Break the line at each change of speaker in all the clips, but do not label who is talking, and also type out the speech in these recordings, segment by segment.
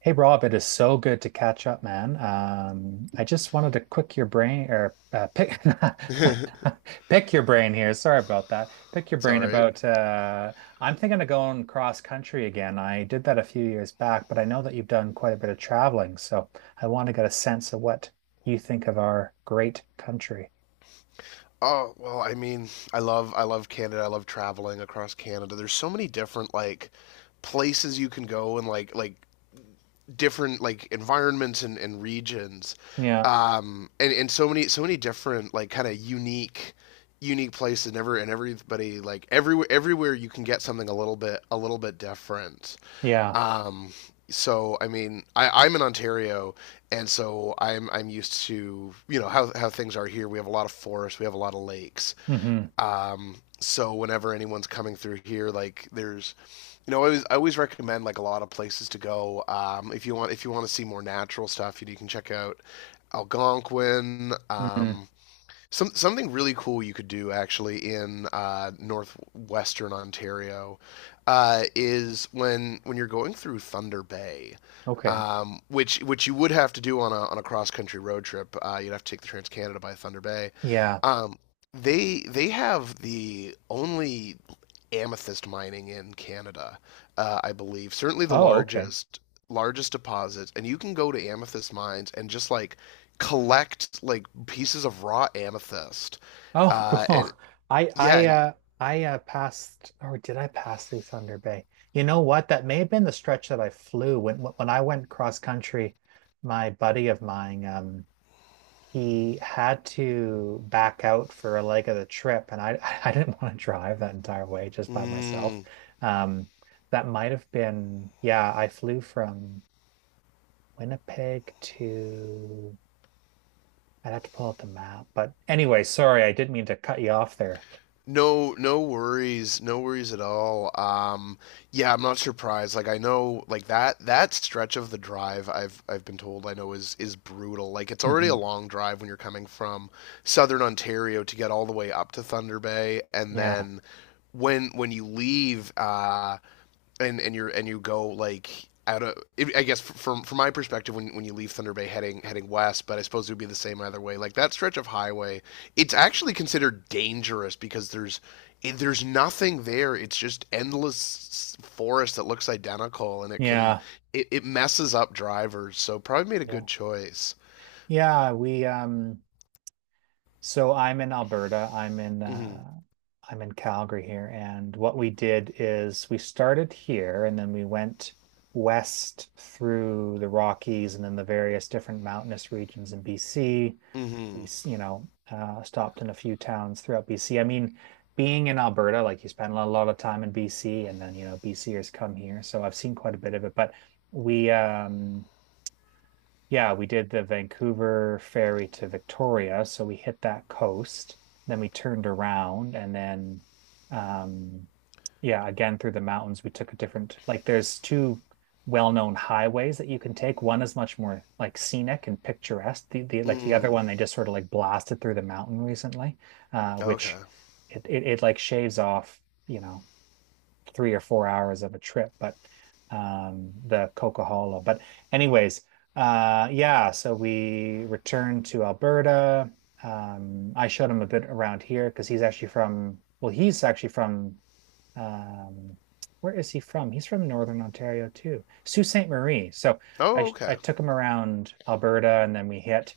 Hey Rob, it is so good to catch up, man. I just wanted to quick your brain or pick pick your brain here. Sorry about that. Pick your
It's
brain
all right.
about I'm thinking of going cross country again. I did that a few years back, but I know that you've done quite a bit of traveling, so I want to get a sense of what you think of our great country.
I mean, I love Canada. I love traveling across Canada. There's so many different like places you can go, and like different like environments and regions,
Yeah,
and so many different like kind of unique places. Never and Everybody like everywhere you can get something a little bit different.
yeah.
Um, so I mean, I'm in Ontario, and so I'm used to you know how things are here. We have a lot of forests, we have a lot of lakes.
Hmm.
So whenever anyone's coming through here, I always recommend like a lot of places to go. If you want to see more natural stuff, you can check out Algonquin.
Hmm.
Something really cool you could do actually in northwestern Ontario is when you're going through Thunder Bay,
Okay.
which you would have to do on a cross country road trip. You'd have to take the Trans Canada by Thunder Bay.
Yeah.
Um, they have the only amethyst mining in Canada, I believe. Certainly the
Oh, okay.
largest deposits, and you can go to amethyst mines and just like collect like pieces of raw amethyst.
Oh, cool.
And
I
yeah,
I
and,
uh I passed, or did I pass through Thunder Bay? You know what? That may have been the stretch that I flew when I went cross country. My buddy of mine, he had to back out for a leg of the trip, and I I didn't want to drive that entire way just by myself.
mm,
Um, that might have been yeah. I flew from Winnipeg to I'd have to pull out the map, but anyway, sorry, I didn't mean to cut you off there.
No, no worries, no worries at all. Yeah, I'm not surprised. Like I know, like that stretch of the drive, I've been told I know is brutal. Like it's already a
Mhm.
long drive when you're coming from southern Ontario to get all the way up to Thunder Bay, and
Yeah,
then when you leave, and you're and you go like out of, I guess, from my perspective when you leave Thunder Bay heading west, but I suppose it would be the same either way. Like that stretch of highway, it's actually considered dangerous because there's nothing there. It's just endless forest that looks identical, and it can
yeah,
it, it messes up drivers. So probably made a
yeah,
good choice.
yeah. We so I'm in Alberta.
Mm-hmm.
I'm in Calgary here, and what we did is we started here, and then we went west through the Rockies, and then the various different mountainous regions in BC. We,
Mm-hmm.
s- you know, stopped in a few towns throughout BC. I mean, being in Alberta, like you spend a lot of time in BC, and then you know, BCers come here, so I've seen quite a bit of it, but we. Yeah, we did the Vancouver ferry to Victoria, so we hit that coast, then we turned around, and then um yeah, again through the mountains we took a different like there's two well-known highways that you can take. One is much more like scenic and picturesque. The the other
Mm.
one they just sort of like blasted through the mountain recently, which
Okay.
it like shaves off, you know, 3 or 4 hours of a trip, but the coca But anyways, yeah, so we returned to Alberta. I showed him a bit around here because he's actually from, well, he's actually from, um, where is he from? He's from Northern Ontario too, Sault Ste. Marie. So
Oh,
I
okay.
took him around Alberta, and then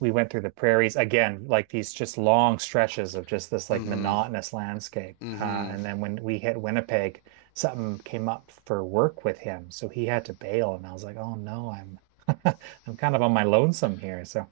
we went through the prairies again, like these just long stretches of just this like
Mm-hmm.
monotonous landscape.
Mm-hmm.
And then when we hit Winnipeg, something came up for work with him, so he had to bail, and I was like, oh no, I'm I'm kind of on my lonesome here. So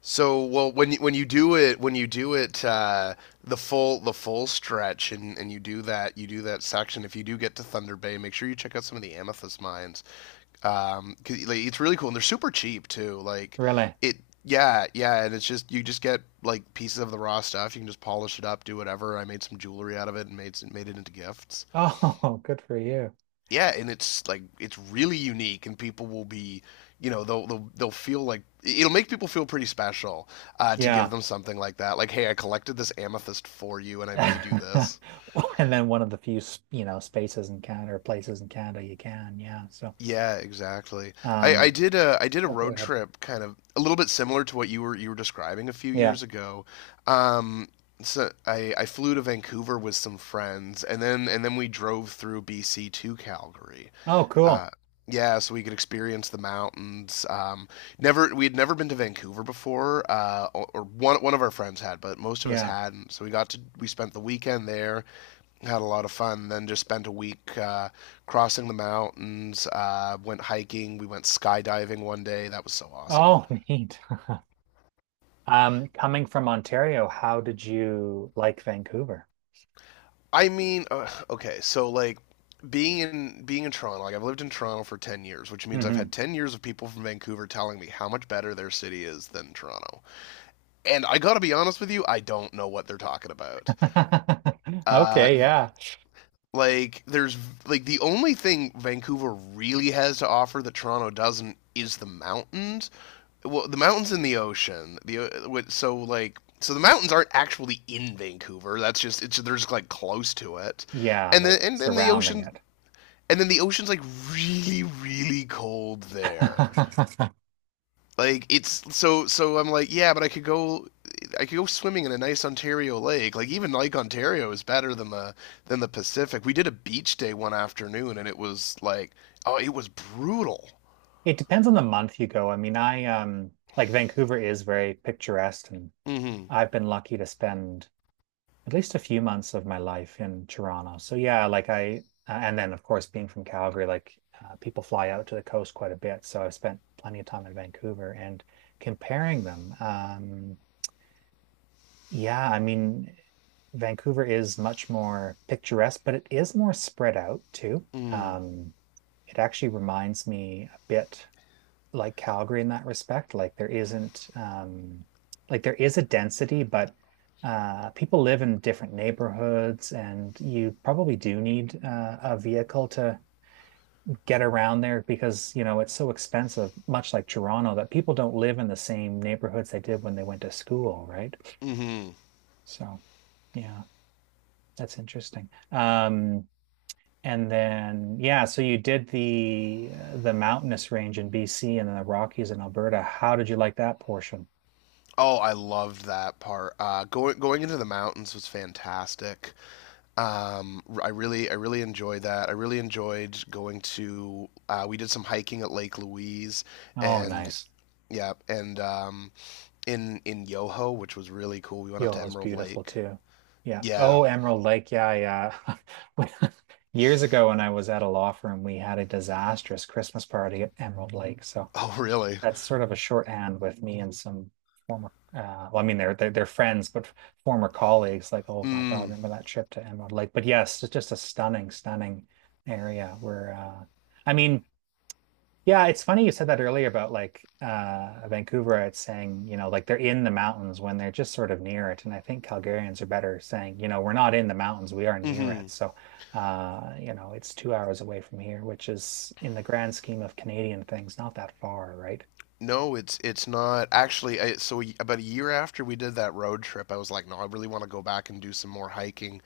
So well, when you do it, when you do it, the full stretch, and you do that section. If you do get to Thunder Bay, make sure you check out some of the amethyst mines. 'Cause, like, it's really cool, and they're super cheap too.
really,
It, yeah, yeah, and it's just you just get like pieces of the raw stuff. You can just polish it up, do whatever. I made some jewelry out of it and made it into gifts,
oh, good for you.
yeah, and it's like it's really unique, and people will be, you know, they'll feel like it'll make people feel pretty special to give
Yeah.
them something like that. Like, hey, I collected this amethyst for you, and I made you this.
And then one of the few, you know, spaces in Canada or places in Canada you can. Yeah. So,
Yeah, exactly. I, I
um,
did a I did a
oh, go
road
ahead.
trip kind of a little bit similar to what you were describing a few
Yeah.
years ago. Um, so I flew to Vancouver with some friends, and then we drove through BC to Calgary.
Oh, cool.
Uh, yeah, so we could experience the mountains. Never We had never been to Vancouver before, or one one of our friends had, but most of us
Yeah.
hadn't. So we got to We spent the weekend there, had a lot of fun. Then just spent a week crossing the mountains, went hiking, we went skydiving one day. That was so awesome.
Oh, neat. Coming from Ontario, how did you like Vancouver?
I mean, okay, so like being in Toronto, like I've lived in Toronto for 10 years, which means I've had
Hmm.
10 years of people from Vancouver telling me how much better their city is than Toronto. And I got to be honest with you, I don't know what they're talking about. Uh
Okay, yeah.
like there's like the only thing Vancouver really has to offer that Toronto doesn't is the mountains, well, the mountains and the ocean. The so like so the mountains aren't actually in Vancouver. That's just it's They're just like close to it,
Yeah,
and then
they're
and then the
surrounding
ocean,
it.
and then the ocean's like really cold there. Like it's so, so I'm like, yeah, but I could go. I could go swimming in a nice Ontario lake. Like even Lake Ontario is better than the Pacific. We did a beach day one afternoon, and it was like, oh, it was brutal.
It depends on the month you go. I mean, I like Vancouver is very picturesque, and
Hmm.
I've been lucky to spend at least a few months of my life in Toronto. So yeah, like I and then of course being from Calgary, people fly out to the coast quite a bit, so I've spent plenty of time in Vancouver and comparing them. Yeah, I mean, Vancouver is much more picturesque, but it is more spread out too. Um, it actually reminds me a bit like Calgary in that respect. Like there isn't, like there is a density, but people live in different neighborhoods, and you probably do need a vehicle to get around there because you know it's so expensive, much like Toronto, that people don't live in the same neighborhoods they did when they went to school, right?
Hmm.
So, yeah. That's interesting. And then yeah, so you did the mountainous range in BC, and then the Rockies in Alberta. How did you like that portion?
Oh, I loved that part. Going going into the mountains was fantastic. I really enjoyed that. I really enjoyed going to. We did some hiking at Lake Louise,
Oh,
and
nice.
yeah, and in Yoho, which was really cool. We went up to
Yo, it's
Emerald
beautiful
Lake.
too. Yeah.
Yeah.
Oh, Emerald Lake. Yeah, yeah. When- Years ago, when I was at a law firm, we had a disastrous Christmas party at Emerald Lake. So
Oh, really?
that's sort of a shorthand with me and some former well I mean they're they're friends, but former colleagues like oh my God
Mm.
remember that trip to Emerald Lake, but yes it's just a stunning stunning area where I mean yeah it's funny you said that earlier about Vancouver it's saying you know like they're in the mountains when they're just sort of near it, and I think Calgarians are better saying you know we're not in the mountains, we are near
Mm-hmm.
it. So you know, it's 2 hours away from here, which is in the grand scheme of Canadian things not that far, right.
No, it's not actually. So we, about a year after we did that road trip, I was like, no, I really want to go back and do some more hiking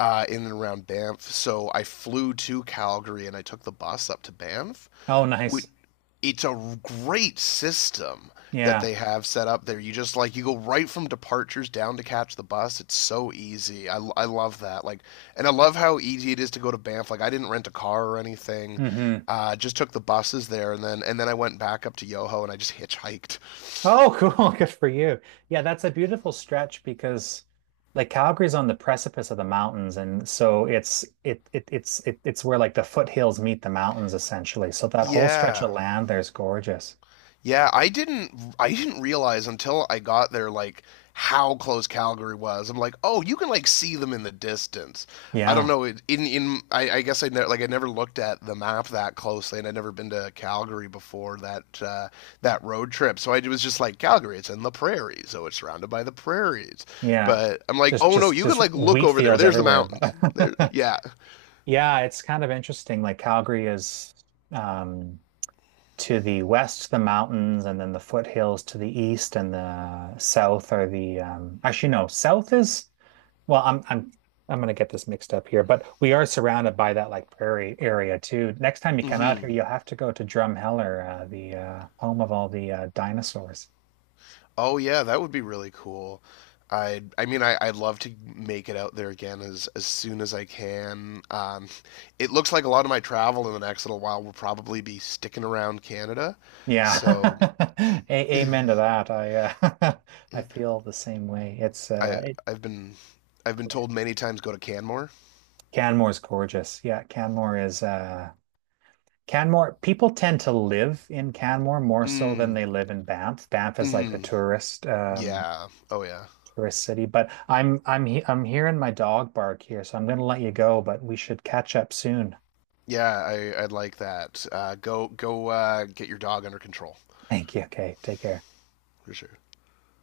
in and around Banff. So I flew to Calgary and I took the bus up to Banff.
Oh, nice.
It's a great system that
Yeah.
they have set up there. You just like you go right from departures down to catch the bus. It's so easy. I love that. And I love how easy it is to go to Banff. Like, I didn't rent a car or anything.
Hmm.
Just took the buses there, and then I went back up to Yoho, and I just hitchhiked.
Oh, cool. Good for you. Yeah, that's a beautiful stretch because like Calgary's on the precipice of the mountains, and so it's it it, it's where like the foothills meet the mountains essentially. So that whole stretch of
Yeah.
land there's gorgeous.
Yeah, I didn't realize until I got there like how close Calgary was. I'm like, oh, you can like see them in the distance. I don't
Yeah.
know. It, in I guess I ne- like I never looked at the map that closely, and I'd never been to Calgary before that that road trip. So I was just like, Calgary, it's in the prairies, so it's surrounded by the prairies.
Yeah.
But I'm like,
Just
oh no,
just
you can
just
like look
wheat
over there.
fields
There's the
everywhere.
mountains. There,
But
yeah.
yeah, it's kind of interesting. Calgary is um to the west, the mountains, and then the foothills to the east, and the south are the actually no, south is well, I'm gonna get this mixed up here, but we are surrounded by that like prairie area too. Next time you come out here,
Mm-hmm.
you'll have to go to Drumheller, the home of all the dinosaurs.
Oh yeah, that would be really cool. I mean I'd love to make it out there again as soon as I can. It looks like a lot of my travel in the next little while will probably be sticking around Canada.
Yeah,
So
a amen to that. I I feel the same way.
I I've been I've been told many times, go to Canmore.
Canmore's gorgeous. Canmore, people tend to live in Canmore more so than
Mm.
they live in Banff. Banff is like the
Hmm. Yeah. Oh yeah.
tourist city, but I'm hearing my dog bark here, so I'm going to let you go, but we should catch up soon.
Yeah, I I'd like that. Go get your dog under control.
Thank you. Okay, take care.
For sure.